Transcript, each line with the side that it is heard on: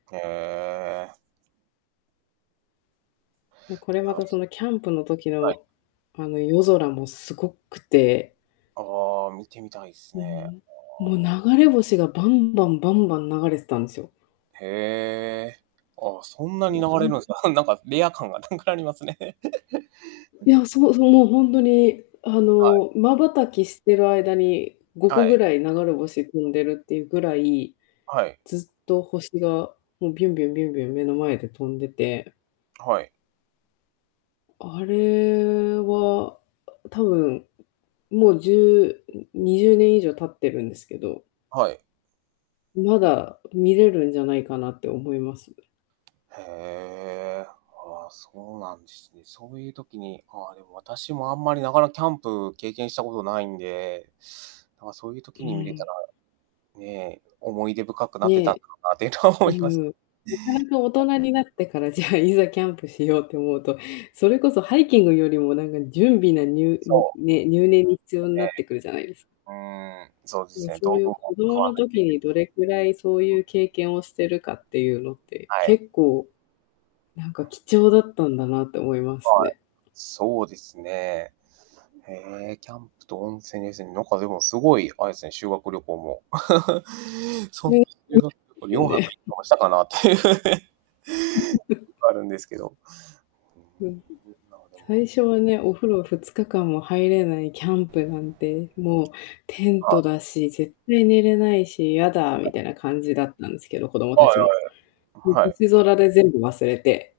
right: へえ。
left: で、こ
right: い
left: れ、また、
right: や。
left: その、キャンプの時
right: はい。
left: の、あの、夜空もすごくて。
right: ああ、見てみたいっす
left: うー
right: ね。
left: ん。も
right: あ
left: う
right: あ。
left: 流れ星がバンバン、バンバン、流れてたんすよ。
right: へえ。ああ、そんなに
left: も
right: 流
left: う、ほ
right: れるん
left: ん
right: すか。なんか、レア感がなくなりますね。
left: ねお。そうそう。もう、本当に、あ
right: はい。
left: の、瞬きしてる間に、ご
right: は
left: こぐ
right: い。
left: らい流れ星飛んでるっていうぐらい、
right: はい。
left: ずっと星が、もう、ビュンビュン、ビュンビュン、目の前で飛んでて。
right: はい。
left: あれは、あ多分、もう、じゅうん、20年以上経ってるんですけど
right: はい。
left: うまだ見れるんじゃないかなって思います。
right: へえ。ああ、そうなんですね。そういう時に、ああ、でも、私もあんまり、なかなかキャンプ経験したことないんで、なんか、そういう
left: う
right: 時に見れ
left: ー
right: た
left: ん。
right: ら、ねえ、思い出深くなってたんだ
left: ね。
right: ろうなっていうのは
left: う
right: 思
left: ー
right: います。
left: ん、なかなか、大 人になってから、じゃあ、いざキャンプしようと思うと、それこそ、ハイキングよりもなんか準備なにゅ
right: そ
left: ん、
right: う。
left: ね。入念に必要に
right: え
left: な
right: え。
left: ってくるじゃないです
right: うーん。そうで
left: う
right: す
left: わ、
right: ね。
left: そ
right: 道
left: うい
right: 具
left: う、子
right: も買
left: 供
right: わ
left: の
right: ないと
left: 時にどれくらい、そう
right: いけん
left: い
right: し、うん。
left: う経験をしてるかっていうのって、
right: はい。
left: 結構、なんか、貴重だったんだなって思います
right: はい。
left: ね。
right: そうですね。ええ、キャンプと温泉ですね。なんか、でも、すごい、あれすね、修学旅行も。そう
left: で。う。
right: 修
left: で
right: 学旅行
left: す
right: よ
left: よ
right: んはく
left: ね。
right: いつかもしたかなって。あるんですけど。
left: うん。
right: うん、まあでも
left: 最初はね、お風呂2日間も入れないキャ
right: は
left: ンプなんて、もう、テン
right: い。
left: トだし、絶対寝れないし、嫌だ
right: は
left: み
right: い。
left: たいなかんじだったんですけど、子供
right: はい
left: たちも。
right: は い。はい。
left: 星空で全部忘れて。